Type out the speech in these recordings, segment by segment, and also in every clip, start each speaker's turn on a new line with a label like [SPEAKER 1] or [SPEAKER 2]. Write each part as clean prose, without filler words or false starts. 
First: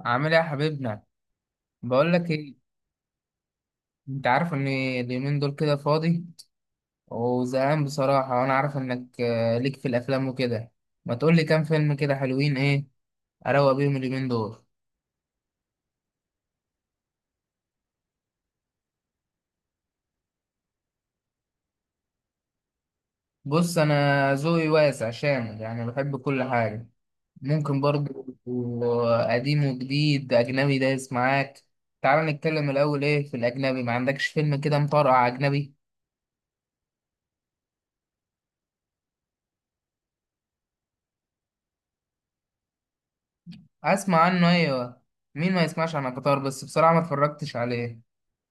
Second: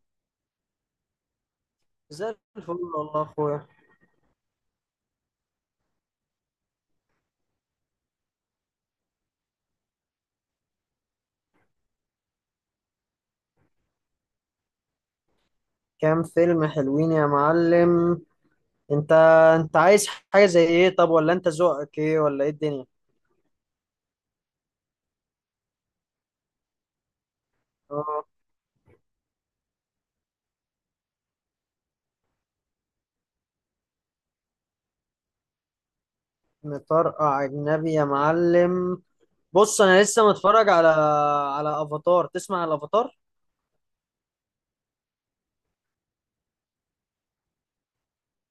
[SPEAKER 1] عامل ايه يا حبيبنا؟ بقول
[SPEAKER 2] زي
[SPEAKER 1] لك ايه،
[SPEAKER 2] الفل، والله يا اخويا.
[SPEAKER 1] انت عارف ان اليومين دول كده فاضي وزهقان بصراحه. وانا عارف انك ليك في الافلام وكده. ما تقول لي كام فيلم كده حلوين ايه اروق بيهم اليومين دول؟
[SPEAKER 2] كام فيلم حلوين يا معلم؟ انت انت عايز حاجة زي ايه؟ طب، ولا انت ذوقك ايه؟ ولا ايه الدنيا؟
[SPEAKER 1] بص، انا ذوقي واسع شامل، يعني بحب كل حاجه ممكن
[SPEAKER 2] اه.
[SPEAKER 1] برضو، قديم وجديد اجنبي دايس معاك. تعال نتكلم الاول ايه في الاجنبي، ما عندكش فيلم كده مطرقع اجنبي؟
[SPEAKER 2] مطرقع اجنبي يا معلم؟ بص، انا لسه متفرج على افاتار. تسمع على الافاتار؟
[SPEAKER 1] اسمع عنه، ايوه. مين ما يسمعش عن قطار، بس بصراحه ما اتفرجتش عليه.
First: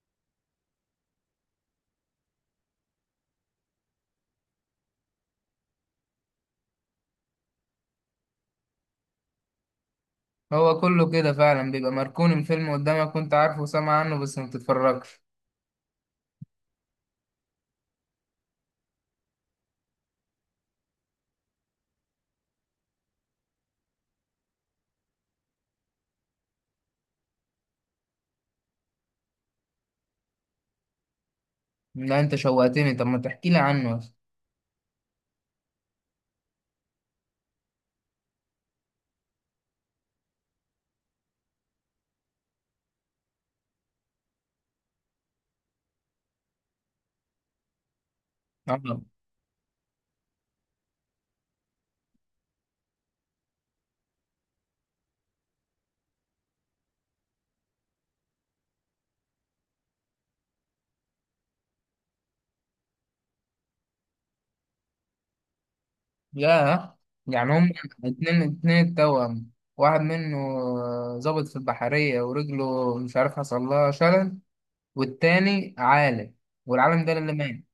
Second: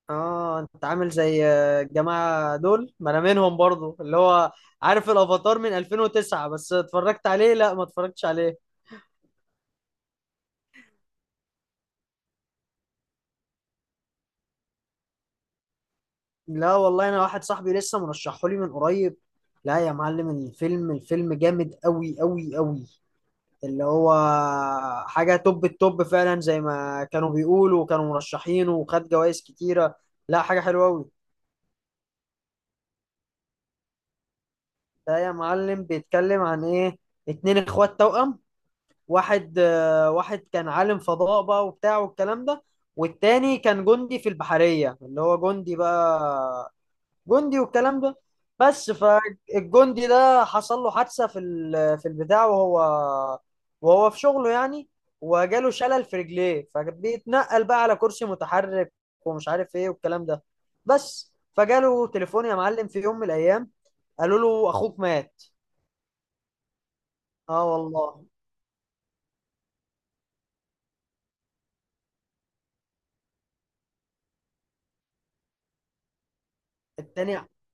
[SPEAKER 2] اه، انت عامل زي الجماعة دول، ما انا منهم برضو، اللي هو عارف الافاتار من 2009 بس اتفرجت عليه، لا ما اتفرجتش عليه.
[SPEAKER 1] هو كله كده فعلا، بيبقى مركون الفيلم قدامك وانت عارفه وسامع عنه بس ما بتتفرجش.
[SPEAKER 2] لا والله، انا واحد صاحبي لسه مرشحه لي من قريب. لا يا معلم، الفيلم جامد قوي قوي قوي، اللي هو حاجة توب التوب فعلا، زي ما كانوا بيقولوا، وكانوا مرشحينه وخد جوائز كتيرة. لا، حاجة حلوة قوي.
[SPEAKER 1] لا انت شوقتني، طب ما تحكي لي عنه.
[SPEAKER 2] ده يا معلم بيتكلم عن ايه؟ اتنين اخوات توأم. واحد كان عالم فضاء بقى وبتاع والكلام ده. والتاني كان جندي في البحرية، اللي هو جندي بقى، جندي والكلام ده. بس
[SPEAKER 1] اه.
[SPEAKER 2] فالجندي ده حصل له حادثة في في البتاع، وهو في شغله يعني، وجاله شلل في رجليه، فبيتنقل بقى على كرسي متحرك، ومش عارف ايه والكلام ده. بس فجاله تليفون يا معلم في يوم من الايام، قالوا له اخوك مات.
[SPEAKER 1] يا يعني
[SPEAKER 2] اه
[SPEAKER 1] هم
[SPEAKER 2] والله.
[SPEAKER 1] اتنين اتنين التوأم، واحد منه ظابط في البحرية ورجله مش عارف حصل لها شلل، والتاني عالم، والعالم ده اللي
[SPEAKER 2] التاني،
[SPEAKER 1] مات.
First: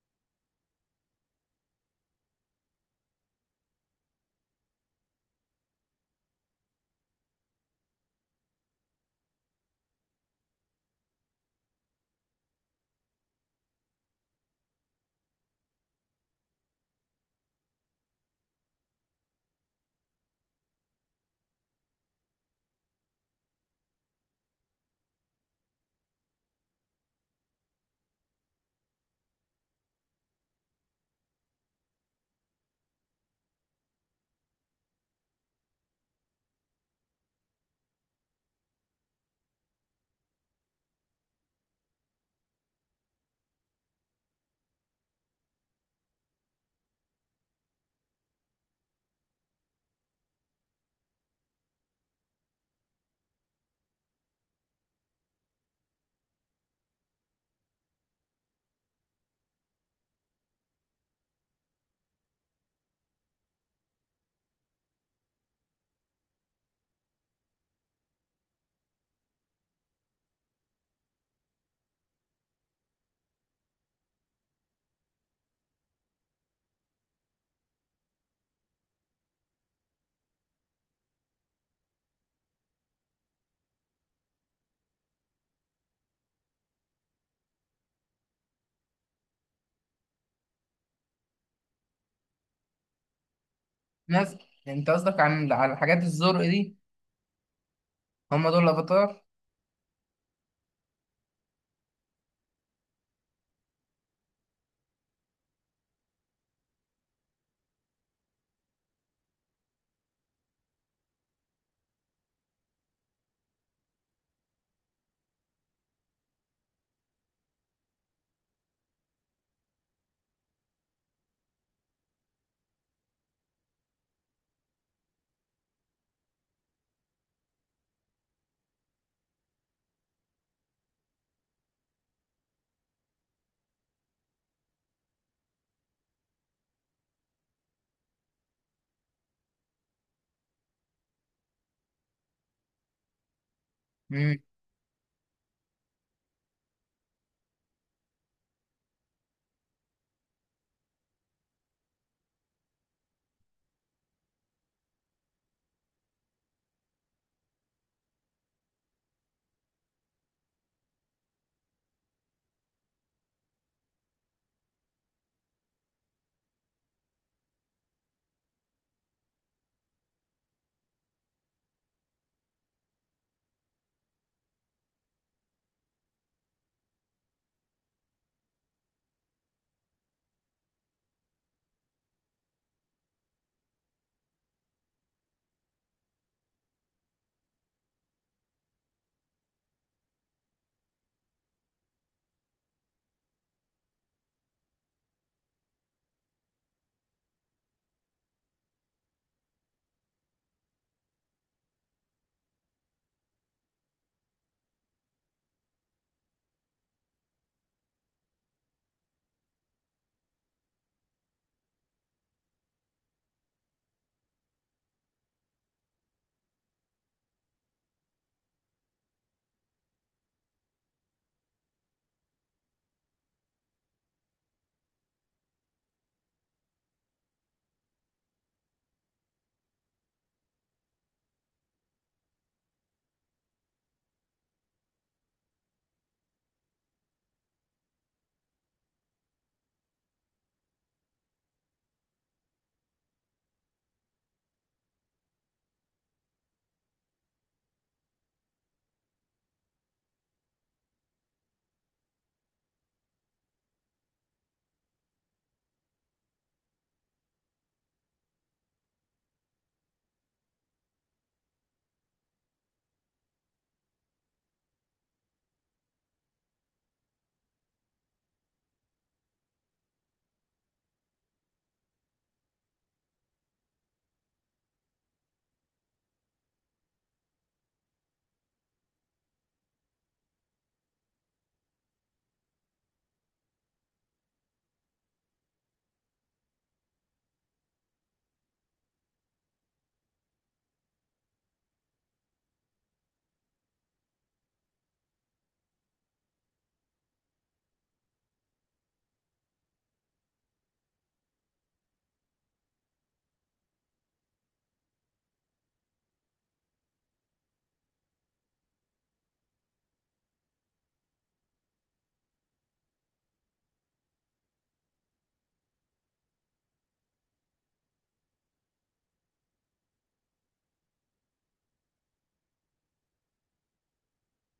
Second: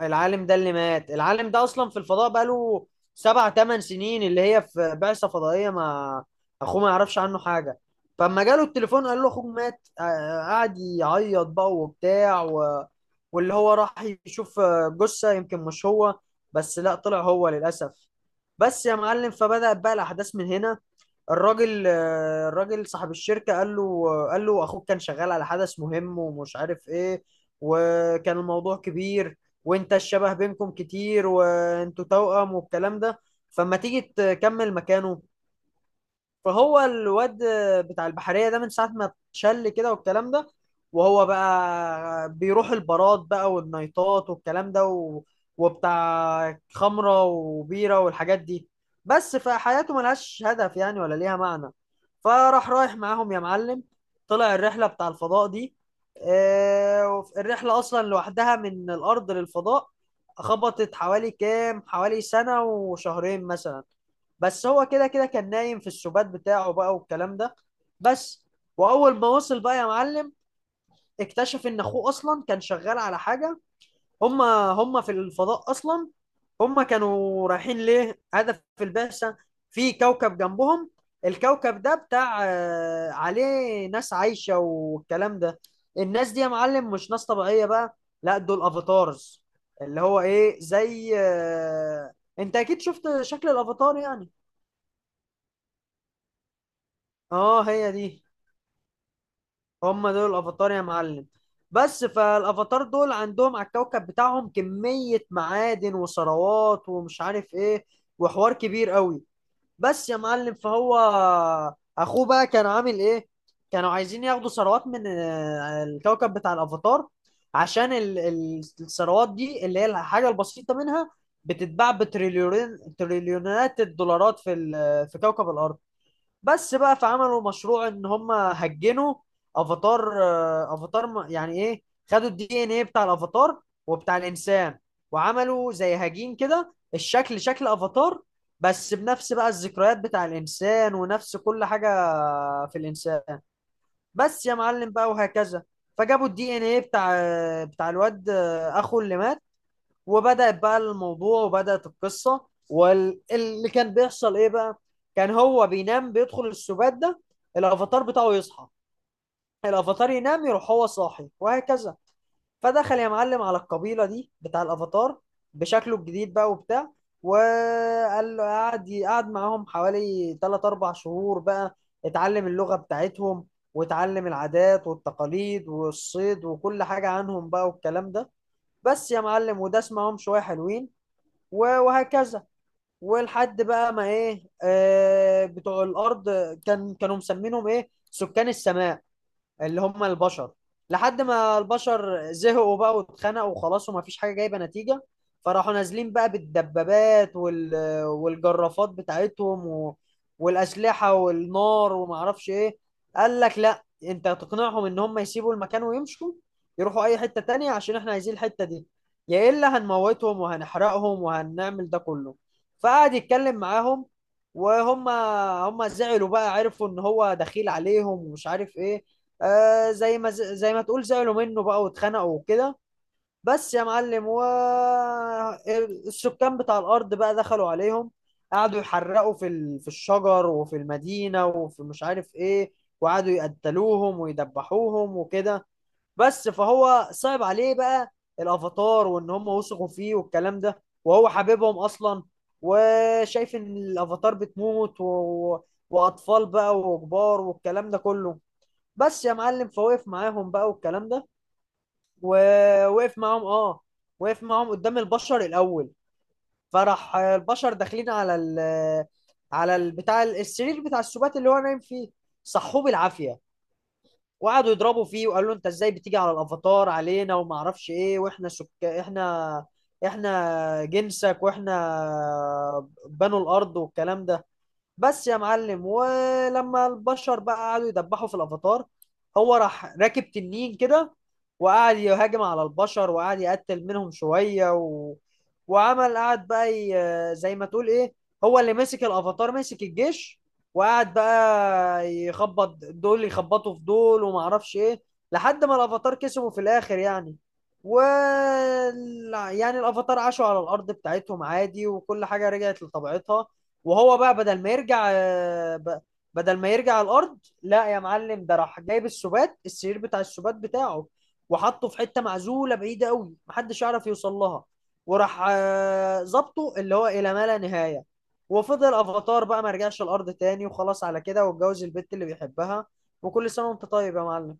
[SPEAKER 2] العالم ده اللي مات، العالم ده اصلا في الفضاء بقاله سبع ثمان سنين، اللي هي في بعثة فضائية ما اخوه ما يعرفش عنه حاجة. فلما جاله التليفون قال له اخوك مات، قعد يعيط بقى وبتاع و... واللي هو راح يشوف جثة يمكن مش هو، بس لا طلع هو للأسف. بس يا معلم فبدأت بقى الأحداث من هنا. الراجل صاحب الشركة قال له أخوك كان شغال على حدث مهم ومش عارف إيه، وكان الموضوع كبير، وأنت الشبه بينكم كتير وأنتوا توأم والكلام ده، فما تيجي تكمل مكانه. فهو الواد بتاع البحرية ده من ساعة ما اتشل كده والكلام ده، وهو بقى بيروح البارات بقى والنايتات والكلام ده و... وبتاع خمرة وبيرة والحاجات دي، بس فحياته ملهاش هدف يعني ولا ليها معنى. فراح رايح معاهم يا معلم، طلع الرحلة بتاع الفضاء دي. الرحلة أصلا لوحدها من الأرض للفضاء خبطت حوالي كام، حوالي سنة وشهرين مثلا. بس هو كده كده كان نايم في السبات بتاعه بقى والكلام ده بس. واول ما وصل بقى يا معلم اكتشف ان اخوه اصلا كان شغال على حاجه. هما هما في الفضاء اصلا، هما كانوا رايحين ليه هدف في البعثه في كوكب جنبهم. الكوكب ده بتاع عليه ناس عايشه والكلام ده. الناس دي يا معلم مش ناس طبيعيه بقى، لا دول افاتارز، اللي هو ايه، زي انت اكيد شفت شكل الافاتار يعني.
[SPEAKER 1] ناس، انت قصدك على الحاجات الزرق دي؟
[SPEAKER 2] اه، هي دي.
[SPEAKER 1] هم دول الافاتار.
[SPEAKER 2] هم دول الافاتار يا معلم. بس فالافاتار دول عندهم على الكوكب بتاعهم كمية معادن وثروات ومش عارف ايه وحوار كبير قوي. بس يا معلم، فهو اخوه بقى كان عامل ايه، كانوا عايزين ياخدوا ثروات من الكوكب بتاع الافاتار، عشان الثروات دي اللي هي الحاجة البسيطة منها بتتباع بتريليونات، تريليونات الدولارات في في كوكب الارض. بس بقى فعملوا مشروع ان هم هجنوا افاتار، يعني ايه، خدوا الدي ان ايه بتاع الافاتار وبتاع الانسان، وعملوا زي هجين كده الشكل شكل افاتار، بس بنفس بقى الذكريات بتاع الانسان ونفس كل حاجة في الانسان. بس يا معلم بقى وهكذا. فجابوا الدي ان ايه بتاع الواد، اخو اللي مات. وبدأت بقى الموضوع وبدأت القصة، واللي كان بيحصل ايه بقى، كان هو بينام بيدخل السبات ده، الافاتار بتاعه يصحى، الافاتار ينام يروح هو صاحي وهكذا. فدخل يا معلم على القبيلة دي بتاع الافاتار بشكله الجديد بقى وبتاع، وقال له قعد معاهم حوالي 3 4 شهور بقى، اتعلم اللغة بتاعتهم، واتعلم العادات والتقاليد والصيد وكل حاجة عنهم بقى والكلام ده. بس يا معلم، وده اسمعهم شوية حلوين، وهكذا. ولحد بقى ما ايه، بتوع الارض كانوا مسمينهم ايه سكان السماء، اللي هم البشر. لحد ما البشر زهقوا بقى واتخنقوا وخلاص وما فيش حاجة جايبة نتيجة، فراحوا نازلين بقى بالدبابات وال... والجرافات بتاعتهم و... والأسلحة والنار وما اعرفش ايه. قال لك لا، انت هتقنعهم ان هم يسيبوا المكان ويمشوا، يروحوا اي حتة تانية عشان احنا عايزين الحتة دي، يا الا هنموتهم وهنحرقهم وهنعمل ده كله. فقعد يتكلم معاهم، وهم زعلوا بقى، عرفوا ان هو دخيل عليهم ومش عارف ايه. زي ما تقول زعلوا منه بقى واتخانقوا وكده. بس يا معلم، و السكان بتاع الارض بقى دخلوا عليهم، قعدوا يحرقوا في ال... في الشجر وفي المدينه وفي مش عارف ايه، وقعدوا يقتلوهم ويدبحوهم وكده. بس فهو صعب عليه بقى الافاتار، وان هم وثقوا فيه والكلام ده وهو حبيبهم اصلا، وشايف ان الافاتار بتموت و... واطفال بقى وكبار والكلام ده كله. بس يا معلم، فوقف معاهم بقى والكلام ده، ووقف معاهم اه، وقف معاهم قدام البشر الاول. فراح البشر داخلين على السرير بتاع السبات اللي هو نايم فيه، صحوه بالعافيه، وقعدوا يضربوا فيه وقالوا له انت ازاي بتيجي على الافاتار علينا وما اعرفش ايه، واحنا احنا جنسك واحنا بنو الارض والكلام ده. بس يا معلم، ولما البشر بقى قعدوا يدبحوا في الافاتار، هو راح راكب تنين كده، وقعد يهاجم على البشر، وقعد يقتل منهم شوية و... وعمل قعد بقى زي ما تقول ايه، هو اللي مسك الافاتار، مسك الجيش، وقعد بقى يخبط دول، يخبطوا في دول وما اعرفش ايه، لحد ما الافاتار كسبوا في الاخر يعني. و يعني الافاتار عاشوا على الارض بتاعتهم عادي، وكل حاجة رجعت لطبيعتها. وهو بقى بدل ما يرجع الارض، لا يا معلم ده راح جايب السبات، السرير بتاع السبات بتاعه، وحطه في حته معزوله بعيده قوي محدش يعرف يوصل لها. وراح ظبطه اللي هو الى ما لا نهايه. وفضل افاتار بقى، ما رجعش الارض تاني وخلاص على كده، واتجوز البت اللي بيحبها. وكل سنه وانت طيب يا معلم.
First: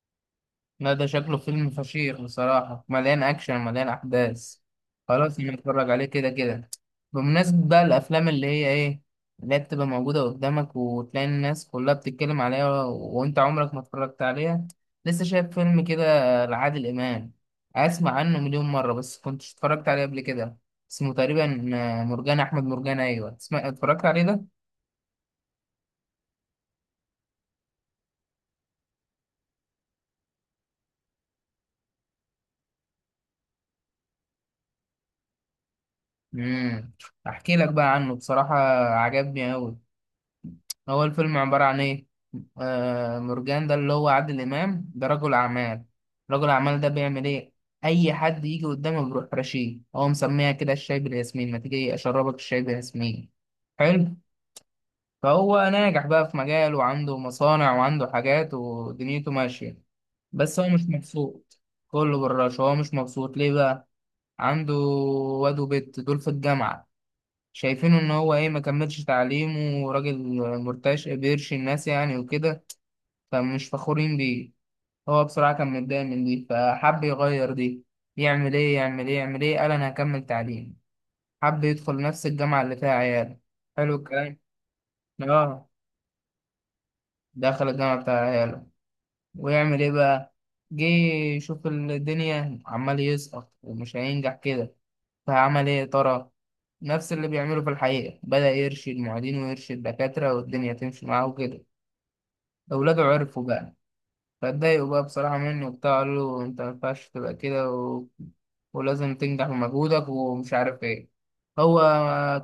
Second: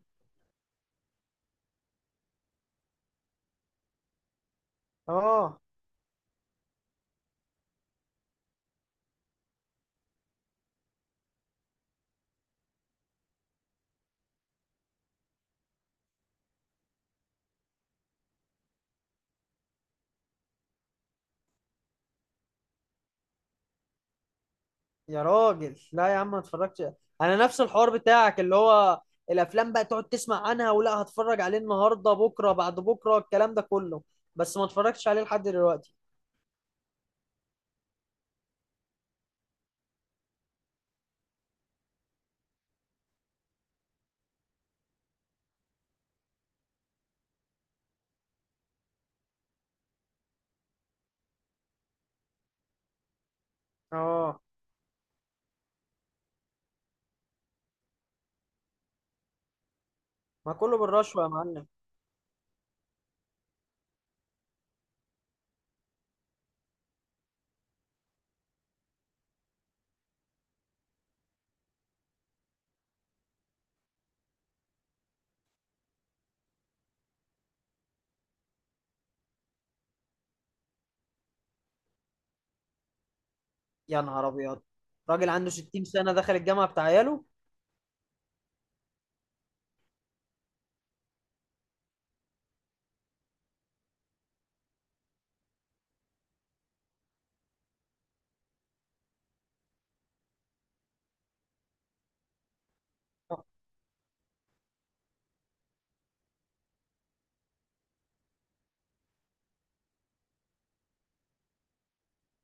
[SPEAKER 1] لا ده شكله فيلم فشيخ بصراحة، مليان أكشن مليان أحداث. خلاص أنا
[SPEAKER 2] اه،
[SPEAKER 1] أتفرج عليه كده كده. بمناسبة بقى الأفلام اللي هي بتبقى موجودة قدامك، وتلاقي الناس كلها بتتكلم عليها و- وأنت عمرك ما اتفرجت عليها. لسه شايف فيلم كده لعادل إمام، أسمع عنه مليون مرة بس كنتش اتفرجت عليه قبل كده. اسمه تقريبا مرجان أحمد مرجان. أيوة اسمع، اتفرجت عليه ده؟
[SPEAKER 2] يا راجل لا يا عم ما اتفرجتش. انا نفس الحوار بتاعك، اللي هو الافلام بقى تقعد تسمع عنها، ولا هتفرج عليه النهارده بكره بعد بكره الكلام ده كله، بس ما اتفرجتش عليه لحد دلوقتي.
[SPEAKER 1] مم. أحكي لك بقى عنه. بصراحة عجبني أوي. هو الفيلم عبارة عن إيه؟ آه، مرجان ده اللي هو عادل إمام ده رجل أعمال. رجل أعمال ده بيعمل إيه؟ أي حد يجي قدامه بيروح رشيه، هو مسميها كده الشاي بالياسمين، ما تيجي أشربك الشاي بالياسمين. حلو؟
[SPEAKER 2] اه،
[SPEAKER 1] فهو ناجح بقى في مجاله، وعنده مصانع وعنده حاجات ودنيته ماشية،
[SPEAKER 2] ما
[SPEAKER 1] بس هو
[SPEAKER 2] كله
[SPEAKER 1] مش
[SPEAKER 2] بالرشوه يا
[SPEAKER 1] مبسوط.
[SPEAKER 2] معلم.
[SPEAKER 1] كله بالرش. هو مش مبسوط ليه بقى؟ عنده واد وبت دول في الجامعة، شايفينه ان هو ايه، ما كملش تعليمه وراجل مرتاش بيرشي الناس يعني وكده، فمش فخورين بيه. هو بصراحة كان متضايق من دي، فحب يغير دي. يعمل ايه يعمل ايه يعمل ايه، قال انا هكمل تعليم. حب يدخل نفس الجامعة اللي فيها عياله. حلو
[SPEAKER 2] يا نهار
[SPEAKER 1] الكلام.
[SPEAKER 2] ابيض، راجل عنده
[SPEAKER 1] اه.
[SPEAKER 2] 60 سنه دخل الجامعه بتاع عياله؟
[SPEAKER 1] دخل الجامعة بتاع عياله، ويعمل ايه بقى؟ جه يشوف الدنيا عمال يسقط ومش هينجح كده. فعمل ايه يا ترى؟ نفس اللي بيعمله في الحقيقة، بدأ يرشد معيدين ويرشد دكاترة، والدنيا تمشي معاه وكده. أولاده عرفوا بقى، فاتضايقوا بقى بصراحة مني وبتاع، قالوا له أنت ما ينفعش تبقى كده و... ولازم تنجح بمجهودك ومش عارف إيه. هو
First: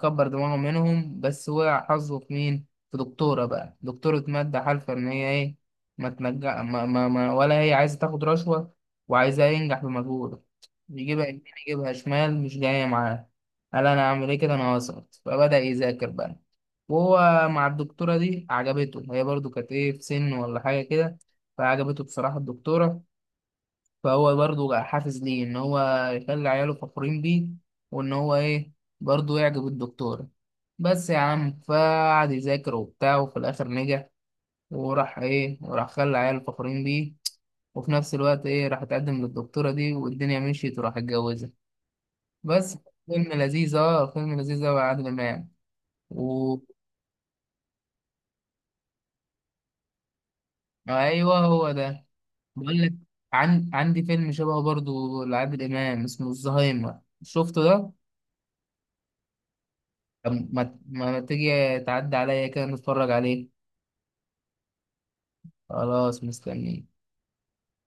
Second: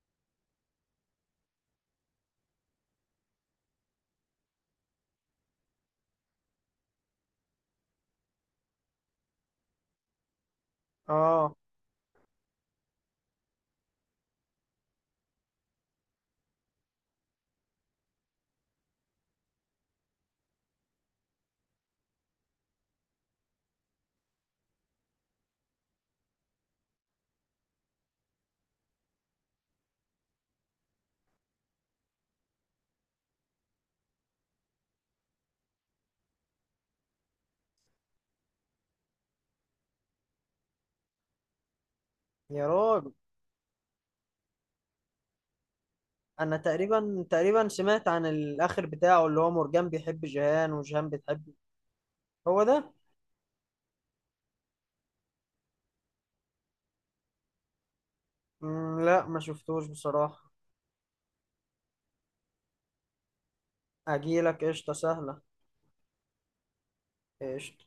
[SPEAKER 1] كبر دماغه منهم، بس وقع حظه في مين؟ في دكتورة بقى، دكتورة مادة حالفة إن هي إيه، ما تنجح ما... ما... ما... ولا هي عايزة تاخد رشوة، وعايزاه ينجح بمجهوده. يجيبها يمين
[SPEAKER 2] اه،
[SPEAKER 1] يجيبها شمال مش جاية معاه. قال أنا أعمل إيه كده، أنا هسقط. فبدأ يذاكر بقى. وهو مع الدكتورة دي عجبته، هي برضو كانت إيه في سن ولا حاجة كده، فعجبته بصراحة الدكتورة. فهو برضه حافز ليه إن هو يخلي عياله فخورين بيه، وإن هو إيه برضه يعجب الدكتورة. بس يا عم فقعد يذاكر وبتاع، وفي الآخر نجح. وراح خلى عياله فخورين بيه، وفي نفس الوقت إيه راح اتقدم للدكتورة دي، والدنيا مشيت وراح اتجوزها.
[SPEAKER 2] يا
[SPEAKER 1] بس
[SPEAKER 2] راجل،
[SPEAKER 1] فيلم لذيذ، فيلم لذيذ أوي يا عادل إمام.
[SPEAKER 2] انا
[SPEAKER 1] و...
[SPEAKER 2] تقريبا سمعت عن الاخر بتاعه، اللي هو مرجان بيحب جيهان وجيهان
[SPEAKER 1] أيوه،
[SPEAKER 2] بتحبه.
[SPEAKER 1] هو ده.
[SPEAKER 2] هو
[SPEAKER 1] بقول
[SPEAKER 2] ده.
[SPEAKER 1] لك، عندي فيلم شبهه برضه لعادل إمام اسمه الزهايمر، شفته ده؟
[SPEAKER 2] مم، لا ما شفتوش
[SPEAKER 1] طب
[SPEAKER 2] بصراحه.
[SPEAKER 1] ما تيجي تعدي عليا كده نتفرج عليه.
[SPEAKER 2] اجيلك قشطه سهله.
[SPEAKER 1] خلاص مستني.
[SPEAKER 2] قشطه.